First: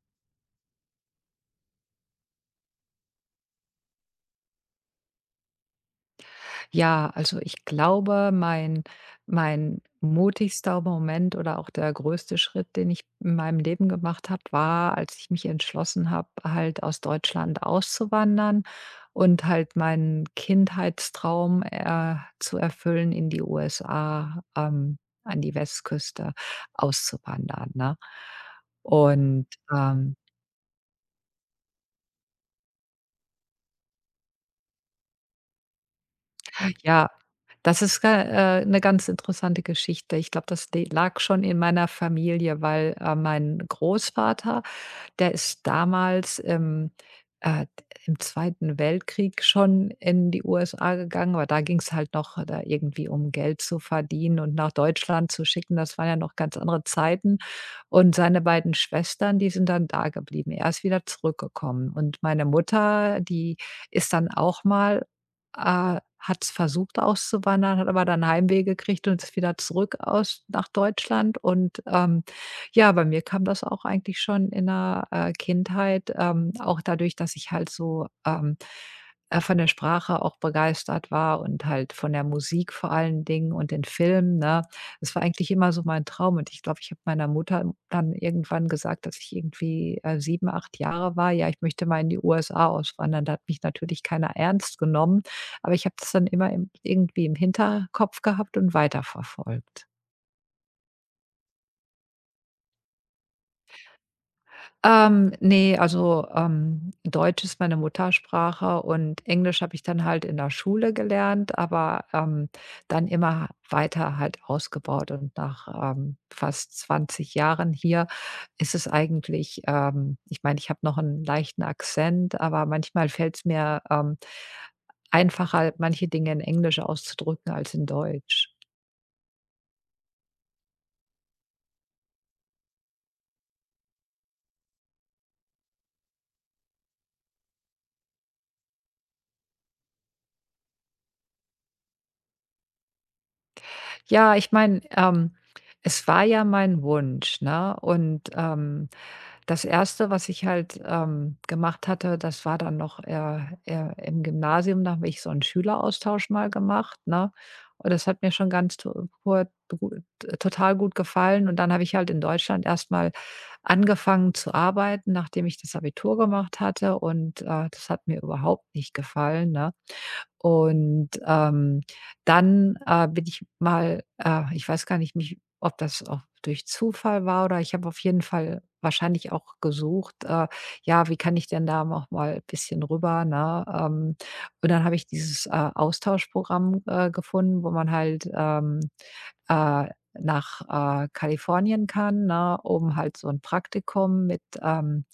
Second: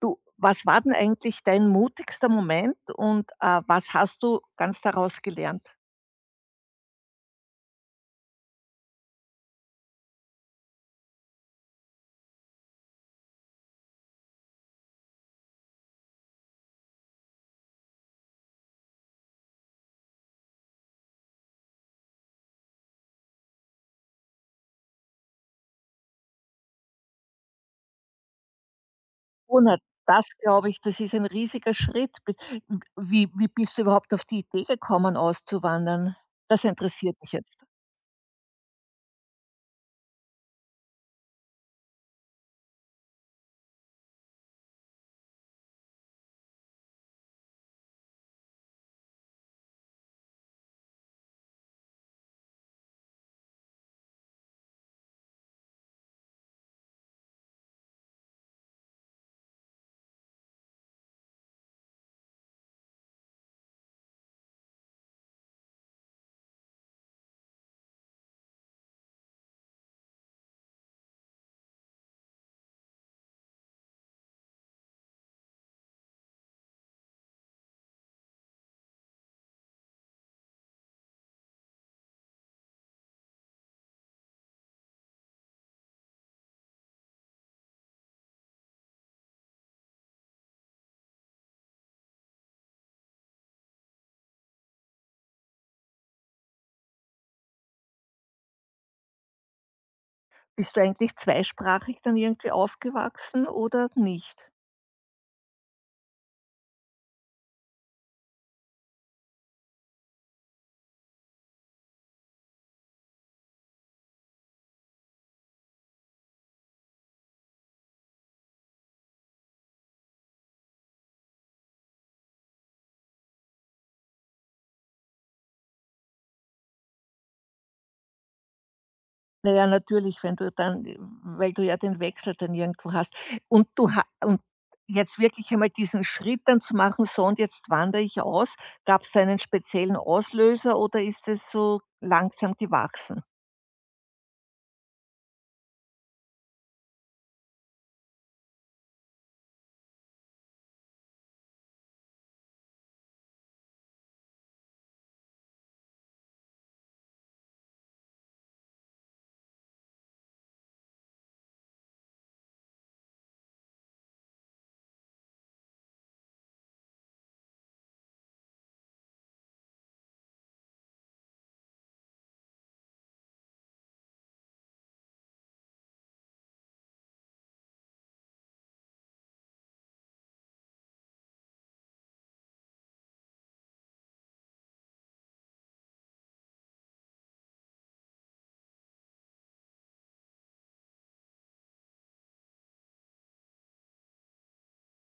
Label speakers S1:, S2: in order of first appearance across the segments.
S1: Du, was war denn eigentlich dein mutigster Moment und, was hast du ganz daraus gelernt?
S2: Ja, also ich glaube, mein mutigster Moment oder auch der größte Schritt, den ich in meinem Leben gemacht habe, war, als ich mich entschlossen habe, halt aus Deutschland auszuwandern und halt meinen Kindheitstraum, zu erfüllen, in die USA, an die Westküste auszuwandern, ne? Und,
S1: Oh, na,
S2: ähm
S1: das glaube ich, das ist ein riesiger Schritt. Bi wie bist du überhaupt auf die Idee gekommen, auszuwandern? Das
S2: Ja,
S1: interessiert mich jetzt.
S2: das ist ga 'ne ganz interessante Geschichte. Ich glaube, das de lag schon in meiner Familie, weil, mein Großvater, der ist damals äh, im 2. Weltkrieg schon in die USA gegangen, aber da ging's halt noch da irgendwie um Geld zu verdienen und nach Deutschland zu schicken. Das waren ja noch ganz andere Zeiten. Und seine beiden Schwestern, die sind dann dageblieben. Er ist wieder zurückgekommen. Und meine Mutter, die ist dann auch mal, hat's versucht auszuwandern, hat aber dann Heimweh gekriegt und ist wieder zurück aus nach Deutschland. Und, ja, bei mir kam das auch eigentlich schon in der, Kindheit, auch dadurch, dass ich halt so, von der Sprache auch begeistert war und halt von der Musik vor allen Dingen und den Filmen, ne? Das war eigentlich immer so mein Traum und ich glaube, ich habe meiner Mutter dann irgendwann gesagt, dass ich irgendwie, 7, 8 Jahre war: „Ja, ich möchte mal in die USA auswandern.“ Da hat mich natürlich keiner ernst genommen. Aber ich habe das dann immer im irgendwie im Hinterkopf gehabt und weiterverfolgt.
S1: Bist du eigentlich zweisprachig dann irgendwie aufgewachsen oder nicht?
S2: Ne, also, Deutsch ist meine Muttersprache und Englisch habe ich dann halt in der Schule gelernt, aber, dann immer weiter halt ausgebaut und nach, fast 20 Jahren hier ist es eigentlich ich meine, ich habe noch einen leichten Akzent, aber manchmal fällt es mir, einfacher, manche Dinge in Englisch auszudrücken als in Deutsch.
S1: Na ja, natürlich, wenn du dann weil du ja den Wechsel dann irgendwo hast. Und du ha und jetzt wirklich einmal diesen Schritt dann zu machen: „So, und jetzt wandere ich aus.“ Gab's da einen speziellen Auslöser oder ist es so langsam gewachsen?
S2: Ja, ich meine, es war ja mein Wunsch, ne? Und, das erste, was ich halt, gemacht hatte, das war dann noch, im Gymnasium, da habe ich so einen Schüleraustausch mal gemacht, ne? Und das hat mir schon ganz to gut gut total gut gefallen. Und dann habe ich halt in Deutschland erstmal angefangen zu arbeiten, nachdem ich das Abitur gemacht hatte und, das hat mir überhaupt nicht gefallen, ne? Und, dann, bin ich mal, ich weiß gar nicht, mich ob das auch durch Zufall war oder ich habe auf jeden Fall wahrscheinlich auch gesucht, ja, wie kann ich denn da noch mal ein bisschen rüber, ne? Und dann habe ich dieses, Austauschprogramm, gefunden, wo man halt, äh, nach, Kalifornien kann, ne, um halt so 'n Praktikum mit, ähm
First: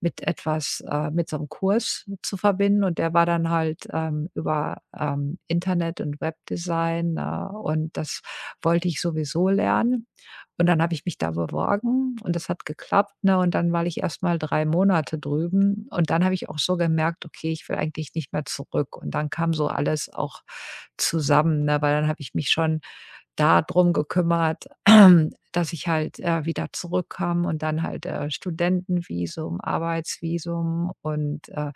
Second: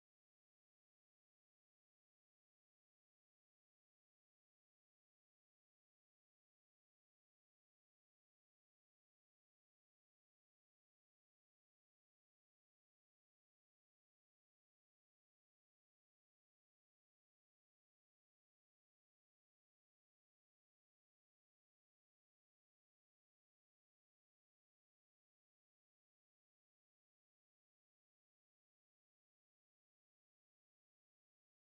S2: mit etwas mit so 'nem Kurs zu verbinden. Und der war dann halt, über, Internet und Webdesign, ne? Und das wollte ich sowieso lernen. Und dann habe ich mich da beworben und das hat geklappt, ne? Und dann war ich erst mal 3 Monate drüben und dann habe ich auch so gemerkt: „Okay, ich will eigentlich nicht mehr zurück.“ Und dann kam so alles auch zusammen, ne? Weil dann habe ich mich schon darum gekümmert, dass ich halt, wieder zurückkomme und dann halt, Studentenvisum, Arbeitsvisum und,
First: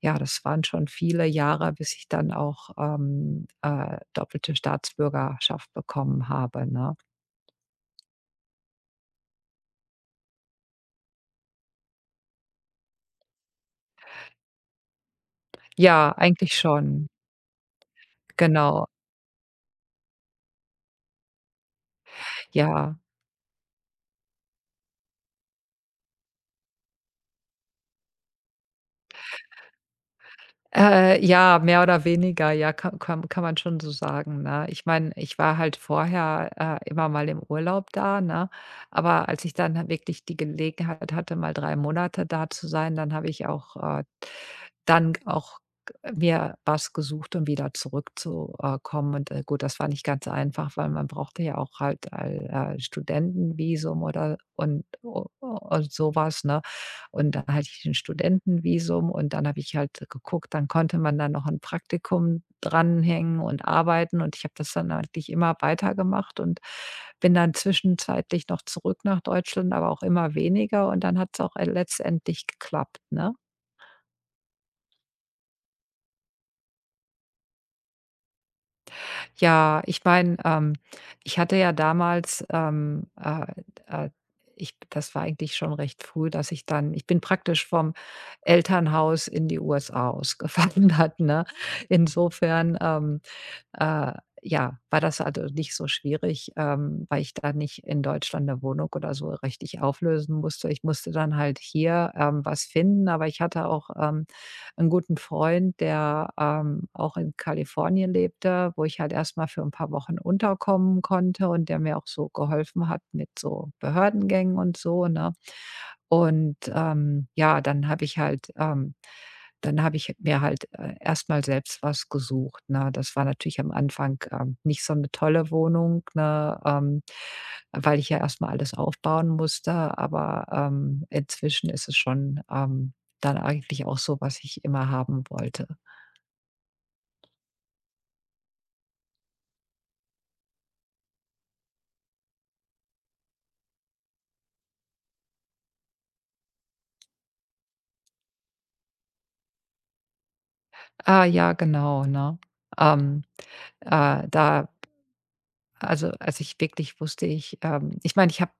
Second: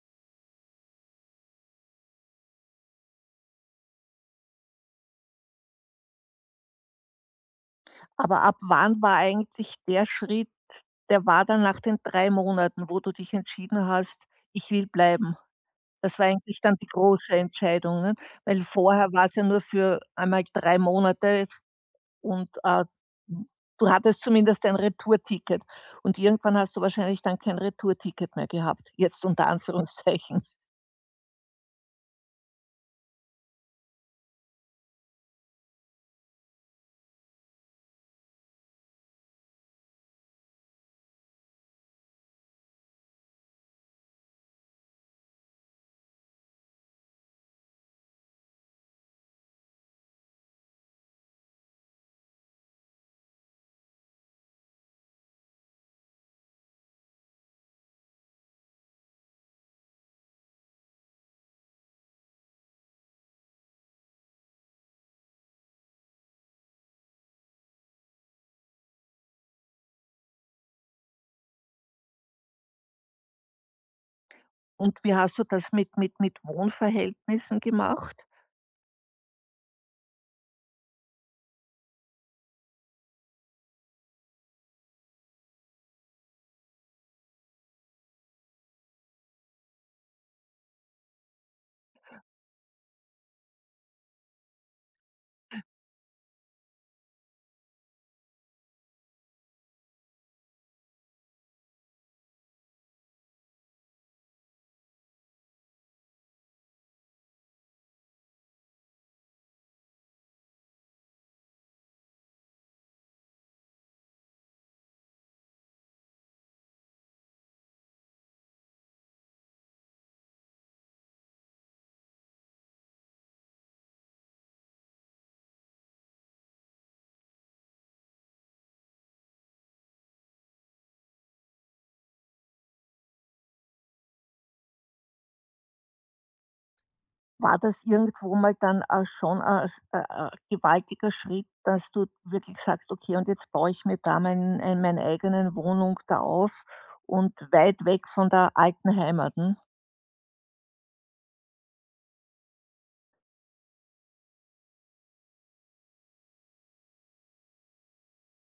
S2: ja, das waren schon viele Jahre, bis ich dann auch, doppelte Staatsbürgerschaft bekommen habe, ne?
S1: Aber ab wann war eigentlich der Schritt, der war dann nach den 3 Monaten, wo du dich entschieden hast: „Ich will bleiben.“
S2: Ja,
S1: Das war
S2: eigentlich
S1: eigentlich dann die
S2: schon.
S1: große Entscheidung, ne? Weil
S2: Genau,
S1: vorher war es ja nur für einmal 3 Monate. Und, äh,
S2: ja.
S1: hm, Du hattest zumindest ein Retourticket und irgendwann hast du wahrscheinlich dann kein Retourticket mehr gehabt, jetzt unter Anführungszeichen.
S2: Ja, mehr oder weniger, ja, kann man schon so sagen, ne? Ich meine, ich war halt vorher, immer mal im Urlaub da, ne? Aber als ich dann wirklich die Gelegenheit hatte, mal 3 Monate da zu sein, dann habe ich auch, dann auch mir was gesucht, um wieder zurückzukommen. Und, gut, das war nicht ganz einfach, weil man brauchte ja auch halt ein Studentenvisum oder und so was, ne? Und da hatte ich 'n Studentenvisum und dann habe ich halt geguckt, dann konnte man da noch ein Praktikum dranhängen und arbeiten und ich habe das dann eigentlich immer weitergemacht und bin dann zwischenzeitlich noch zurück nach Deutschland, aber auch immer weniger und dann hat es auch, letztendlich geklappt, ne?
S1: Und wie hast du das mit mit Wohnverhältnissen gemacht?
S2: Ja, ich meine, ich hatte ja damals, äh, ich das war eigentlich schon recht früh, dass ich dann ich bin praktisch vom Elternhaus in die USA ausgewandert, ne? Insofern, äh, ja, war das also nicht so schwierig, weil ich da nicht in Deutschland eine Wohnung oder so richtig auflösen musste. Ich musste dann halt hier, was finden, aber ich hatte auch, 'n guten Freund, der, auch in Kalifornien lebte, wo ich halt erstmal für ein paar Wochen unterkommen konnte und der mir auch so geholfen hat mit so Behördengängen und so, ne? Und, ja, dann habe ich mir halt, erst selbst was gesucht, ne? Das war natürlich am Anfang, nicht so eine tolle Wohnung, ne, weil ich ja erstmal alles aufbauen musste, aber, inzwischen ist es schon, dann eigentlich auch so, was ich immer haben wollte.
S1: War das irgendwo mal dann auch schon ein s gewaltiger Schritt, dass du wirklich sagst: „Okay, und jetzt baue ich mir da mein meine eigenen Wohnung da auf und weit weg von der alten Heimat“, ne?
S2: Ah, ja, genau, ne? Ähm, da Also, als ich wirklich wusste, ich meine, ich habe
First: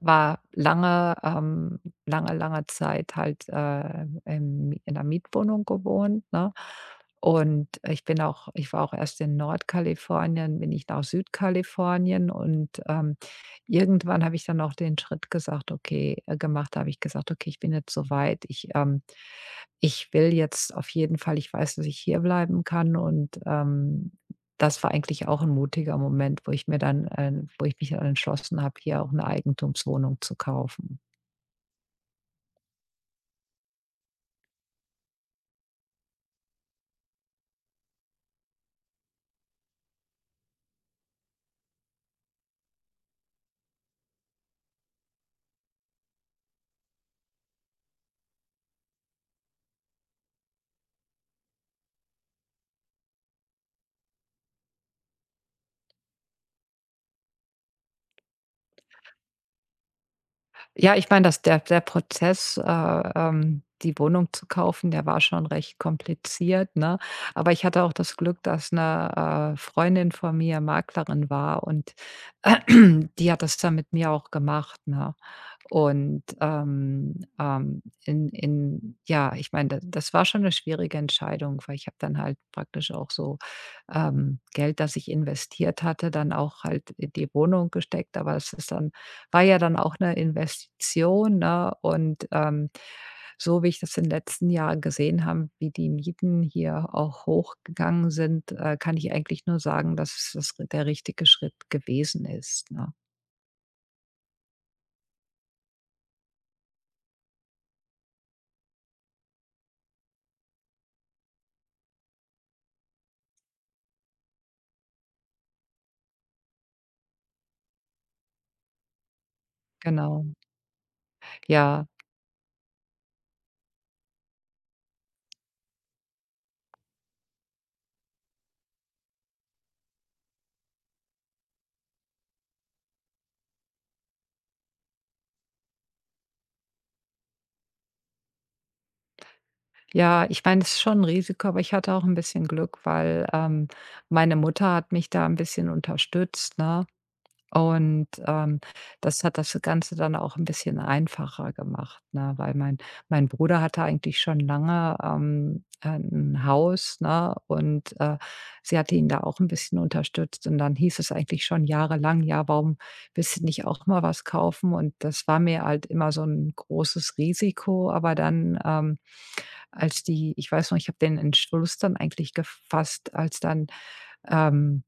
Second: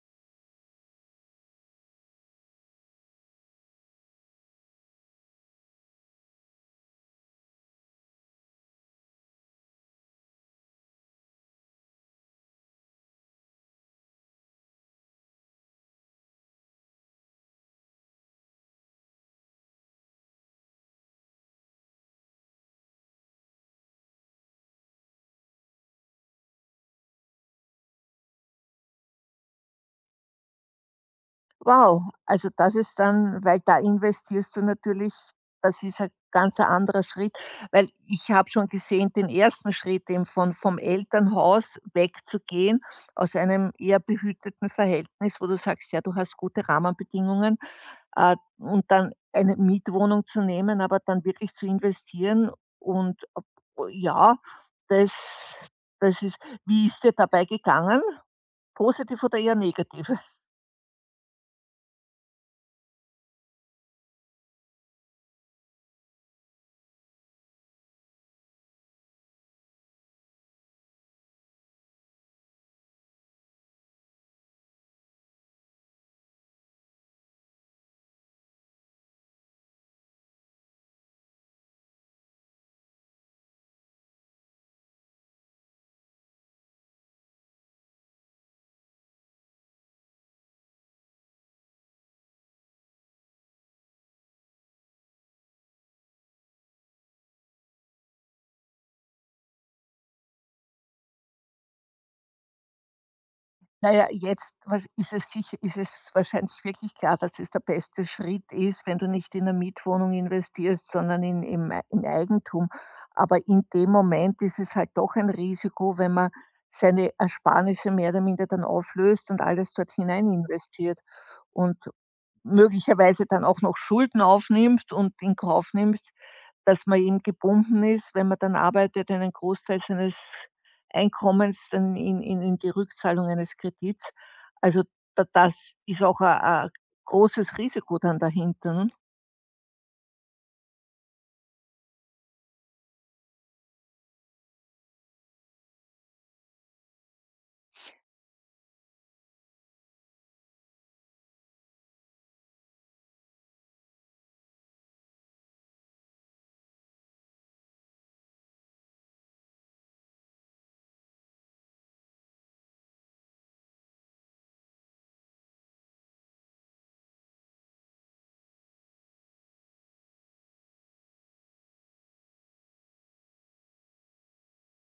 S2: war lange lange, lange Zeit halt, im in einer Mietwohnung gewohnt, ne? Und ich war auch erst in Nordkalifornien, bin ich nach Südkalifornien und, irgendwann habe ich dann auch den Schritt gesagt, okay gemacht, habe ich gesagt: „Okay, ich bin jetzt so weit. Ich will jetzt auf jeden Fall ich weiß, dass ich hier bleiben kann und, das war eigentlich auch ein mutiger Moment, wo ich mich dann entschlossen habe, hier auch eine Eigentumswohnung zu kaufen.“
S1: Wow, also das ist dann, weil da investierst du natürlich, das ist ein ganz ein anderer Schritt, weil ich habe schon gesehen, den ersten Schritt eben von vom Elternhaus wegzugehen, aus einem eher behüteten Verhältnis, wo du sagst: „Ja, du hast gute Rahmenbedingungen.“ Und dann eine Mietwohnung zu nehmen, aber dann wirklich zu investieren und ob ja, das das ist wie ist dir dabei gegangen? Positiv oder eher negativ?
S2: Ja, ich meine, dass der Prozess, die Wohnung zu kaufen, der war schon recht kompliziert, ne? Aber ich hatte auch das Glück, dass 'ne, Freundin von mir Maklerin war und die hat das dann mit mir auch gemacht, ne? Und, in ja, ich meine, da das war schon eine schwierige Entscheidung, weil ich habe dann halt praktisch auch so, Geld, das ich investiert hatte, dann auch halt in die Wohnung gesteckt, aber es ist dann war ja dann auch eine Investition, ne? Und, so wie ich das in den letzten Jahren gesehen habe, wie die Mieten hier auch hochgegangen sind, kann ich eigentlich nur sagen, dass es das der richtige Schritt gewesen ist, ne?
S1: Naja, jetzt was ist es sicher ist es wahrscheinlich wirklich klar, dass es der beste Schritt ist, wenn du nicht in eine Mietwohnung investierst, sondern in im Ei in Eigentum. Aber in dem Moment ist es halt doch ein Risiko, wenn man seine Ersparnisse mehr oder minder dann auflöst und alles dort
S2: Genau.
S1: hinein investiert und
S2: Ja.
S1: möglicherweise dann auch noch Schulden aufnimmt und in Kauf nimmt, dass man eben gebunden ist, wenn man dann arbeitet, einen Großteil seines Einkommens dann in die Rückzahlung eines Kredits. Also, da das ist auch ein großes Risiko dann dahinter, ne?
S2: Ja, ich meine, es ist schon 'n Risiko, aber ich hatte auch ein bisschen Glück, weil, meine Mutter hat mich da ein bisschen unterstützt, ne? Und, das hat das Ganze dann auch ein bisschen einfacher gemacht, ne? Weil mein Bruder hatte eigentlich schon lange, Haus, ne? Und, sie hatte ihn da auch ein bisschen unterstützt. Und dann hieß es eigentlich schon jahrelang: „Ja, warum willst du nicht auch mal was kaufen?“ Und das war mir halt immer so ein großes Risiko. Aber dann, als die ich weiß noch, ich habe den Entschluss dann eigentlich gefasst, als dann, ähm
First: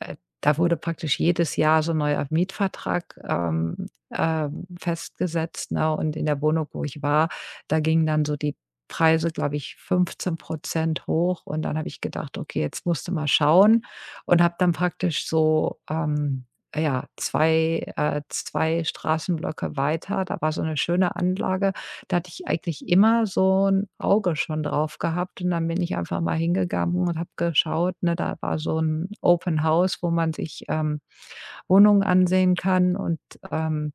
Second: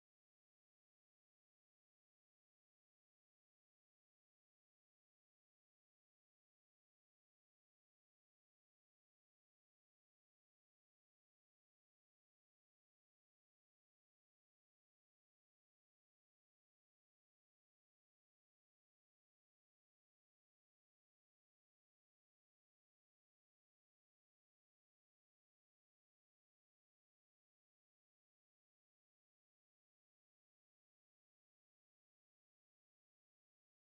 S2: äh, da wurde praktisch jedes Jahr so 'n neuer Mietvertrag, festgesetzt, ne? Und in der Wohnung, wo ich war, da gingen dann so die Preise, glaube ich, 15% hoch. Und dann habe ich gedacht: „Okay, jetzt musst du mal schauen.“ Und habe dann praktisch so, ja, zwei äh 2 Straßenblöcke weiter, da war so eine schöne Anlage. Da hatte ich eigentlich immer so 'n Auge schon drauf gehabt und dann bin ich einfach mal hingegangen und habe geschaut, ne? Da war so 'n Open House, wo man sich, Wohnungen ansehen kann und, ähm,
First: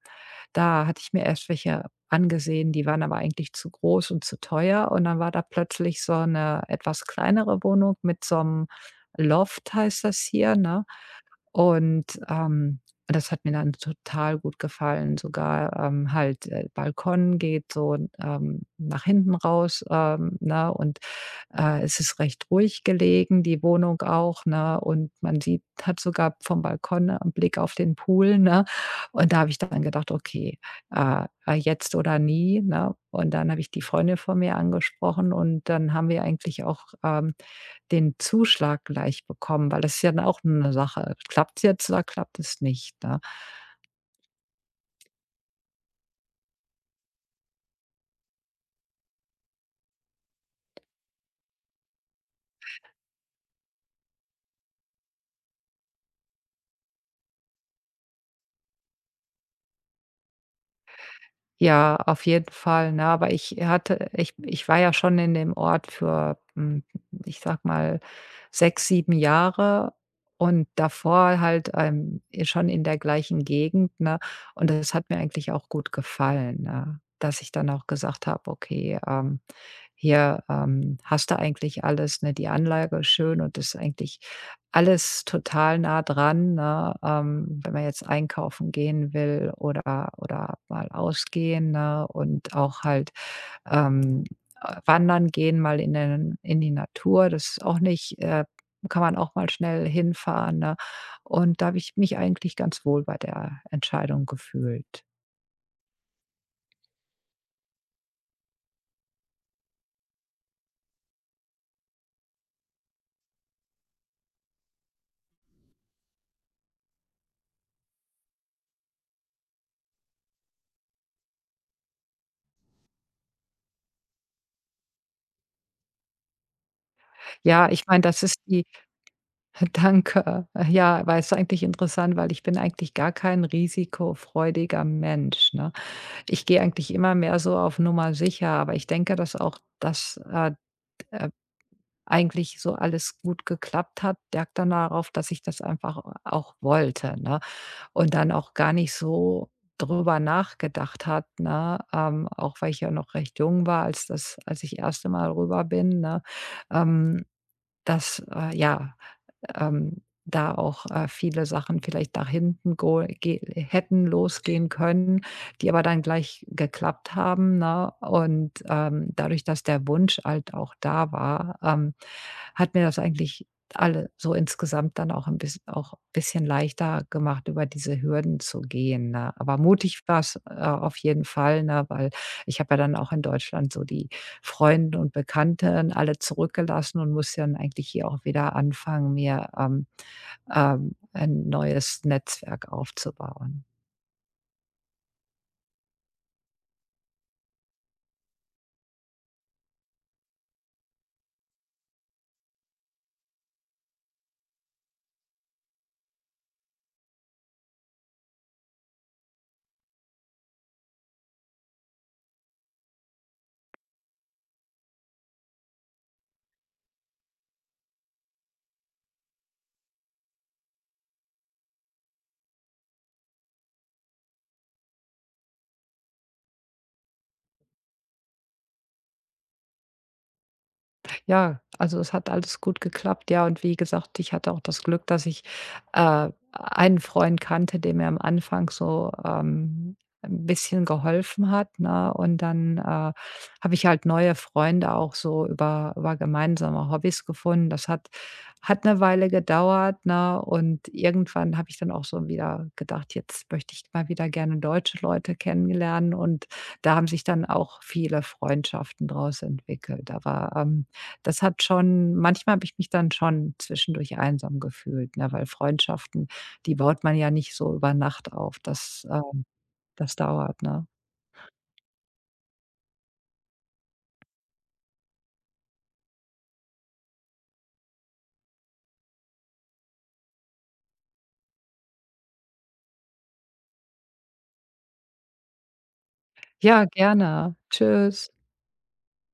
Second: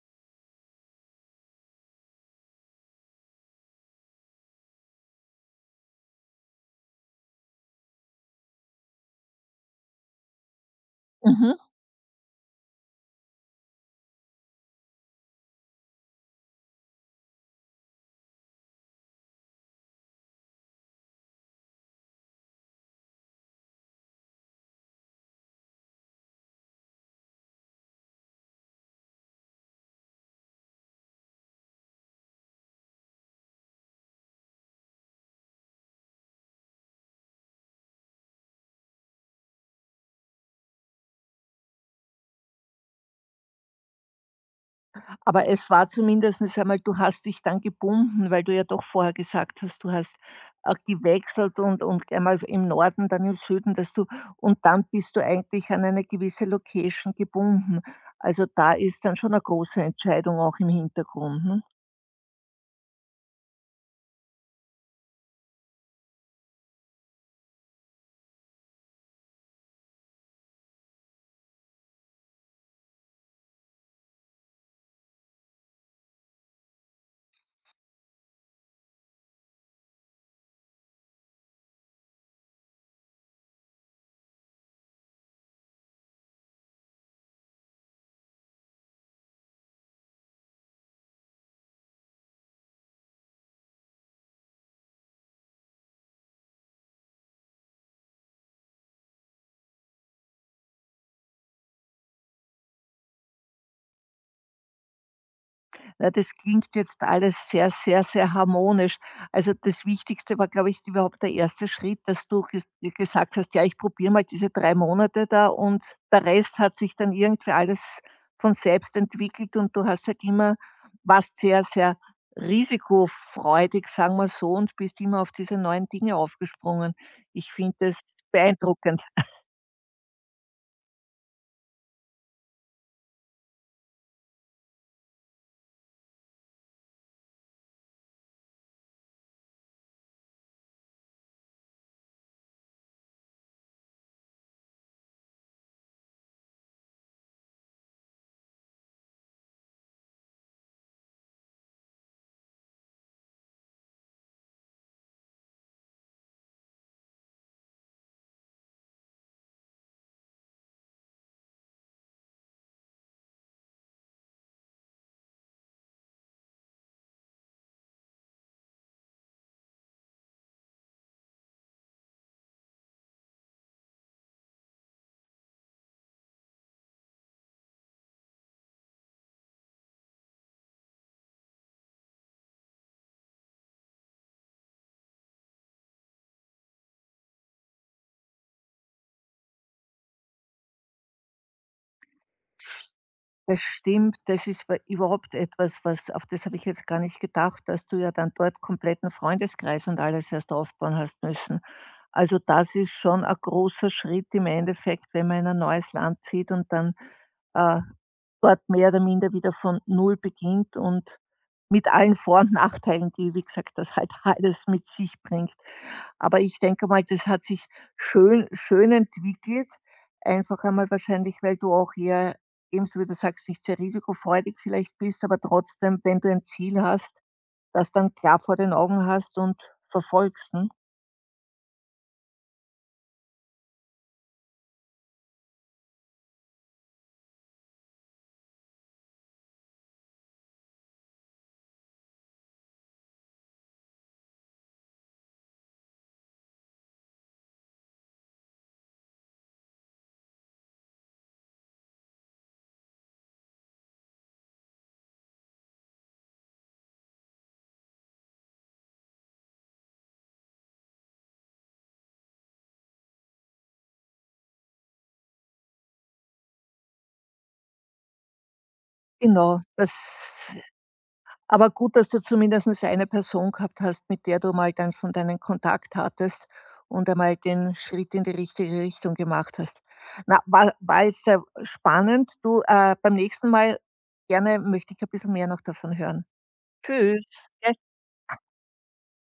S2: da hatte ich mir erst welche angesehen, die waren aber eigentlich zu groß und zu teuer und dann war da plötzlich so 'ne etwas kleinere Wohnung mit so 'nem Loft, heißt das hier, ne?
S1: Mhm.
S2: Und, das hat mir dann total gut gefallen, sogar, halt, Balkon geht so, nach hinten raus, ne, und, es ist recht ruhig gelegen, die Wohnung auch, ne, und man sieht hat sogar vom Balkon 'n Blick auf den Pool, ne? Und da habe ich dann gedacht: „Okay, jetzt oder nie“, ne? Und dann habe ich die Freundin von mir angesprochen und dann haben wir eigentlich auch, den Zuschlag gleich bekommen, weil das ist ja dann auch eine Sache. Klappt's jetzt oder klappt es nicht, ne?
S1: Aber es war zumindestens einmal, du hast dich dann gebunden, weil du ja doch vorher gesagt hast, du hast, gewechselt und einmal im Norden, dann im Süden, dass du und dann bist du eigentlich an eine gewisse Location gebunden. Also, da ist dann schon eine große Entscheidung auch im Hintergrund, ne?
S2: Ja, auf jeden Fall, ne, aber ich hatte ich ich war ja schon in dem Ort für, ich sag mal, 6, 7 Jahre und davor halt, schon in der gleichen Gegend, ne? Und das hat mir eigentlich auch gut gefallen, ne, dass ich dann auch gesagt habe: „Okay, ähm, hier, hast du eigentlich alles, ne? Die Anlage ist schön und ist eigentlich alles total nah dran, ne?“ wenn man jetzt einkaufen gehen will oder mal ausgehen, ne? Und auch halt, ähm, wandern gehen, mal in die Natur, das ist auch nicht kann man auch mal schnell hinfahren, ne? Und da habe ich mich eigentlich ganz wohl bei der Entscheidung gefühlt.
S1: Na, das klingt jetzt alles sehr, sehr, sehr harmonisch. Also das Wichtigste war, glaube ich, überhaupt der erste Schritt, dass du gesagt hast: „Ja, ich probiere mal diese 3 Monate da und der Rest hat sich dann irgendwie alles von selbst entwickelt.“ Und du hast halt immer warst sehr, sehr risikofreudig, sagen wir so, und bist immer auf diese neuen Dinge aufgesprungen. Ich
S2: Ja,
S1: finde
S2: ich
S1: das
S2: meine, das ist die
S1: beeindruckend.
S2: Danke. Ja, weil es ist eigentlich interessant, weil ich bin eigentlich gar kein risikofreudiger Mensch, ne? Ich gehe eigentlich immer mehr so auf Nummer sicher, aber ich denke, dass auch das, äh, eigentlich so alles gut geklappt hat, lag dann darauf, dass ich das einfach auch wollte, ne? Und dann auch gar nicht so drüber nachgedacht hat, ne? Auch weil ich ja noch recht jung war, als ich erste Mal rüber bin, ne? Ähm, dass, da auch, viele Sachen vielleicht nach hinten go ge hätten losgehen können, die aber dann gleich geklappt haben, ne? Und, dadurch, dass der Wunsch halt auch da war, hat mir das eigentlich alle so insgesamt dann auch ein bisschen leichter gemacht, über diese Hürden zu gehen, ne? Aber mutig war's, auf jeden Fall, ne, weil ich habe ja dann auch in Deutschland so die Freunde und Bekannten alle zurückgelassen und muss dann eigentlich hier auch wieder anfangen, mir, ein neues Netzwerk
S1: Das
S2: aufzubauen.
S1: stimmt, das ist wa überhaupt etwas, was auf das habe ich jetzt gar nicht gedacht, dass du ja dann dort kompletten Freundeskreis und alles erst aufbauen hast müssen. Also, das ist schon ein großer Schritt im Endeffekt, wenn man in ein neues Land zieht und dann, äh dort mehr oder minder wieder von null beginnt und mit allen Vor und Nachteilen, die, wie gesagt, das halt alles mit sich bringt. Aber ich denke mal, das hat sich schön entwickelt, einfach einmal wahrscheinlich, weil du auch eher ebenso wie du sagst, nicht sehr risikofreudig vielleicht bist, aber trotzdem, wenn du ein Ziel hast, das dann klar vor den Augen hast und verfolgst, ne?
S2: Ja, also es hat alles gut geklappt, ja. Und wie gesagt, ich hatte auch das Glück, dass ich, einen Freund kannte, der mir am Anfang so, 'n bisschen geholfen hat, ne? Und dann, habe ich halt neue Freunde auch so über gemeinsame Hobbys gefunden. Das hat 'ne Weile gedauert, ne? Und irgendwann habe ich dann auch so wieder gedacht: „Jetzt möchte ich mal wieder gerne deutsche Leute kennenlernen.“ Und da haben sich dann auch viele Freundschaften draus entwickelt. Aber, das hat schon manchmal habe ich mich dann schon zwischendurch einsam gefühlt, ne, weil Freundschaften, die baut man ja nicht so über Nacht auf.
S1: Genau, das.
S2: Das dauert, ne?
S1: Aber gut, dass du zumindestens eine Person gehabt hast, mit der du mal dann schon deinen Kontakt hattest und einmal den Schritt in die richtige Richtung gemacht hast. Na, war jetzt sehr spannend. Du, beim nächsten Mal gerne möchte ich ein bisschen mehr noch davon hören.
S2: Ja, gerne.
S1: Tschüss.
S2: Tschüss.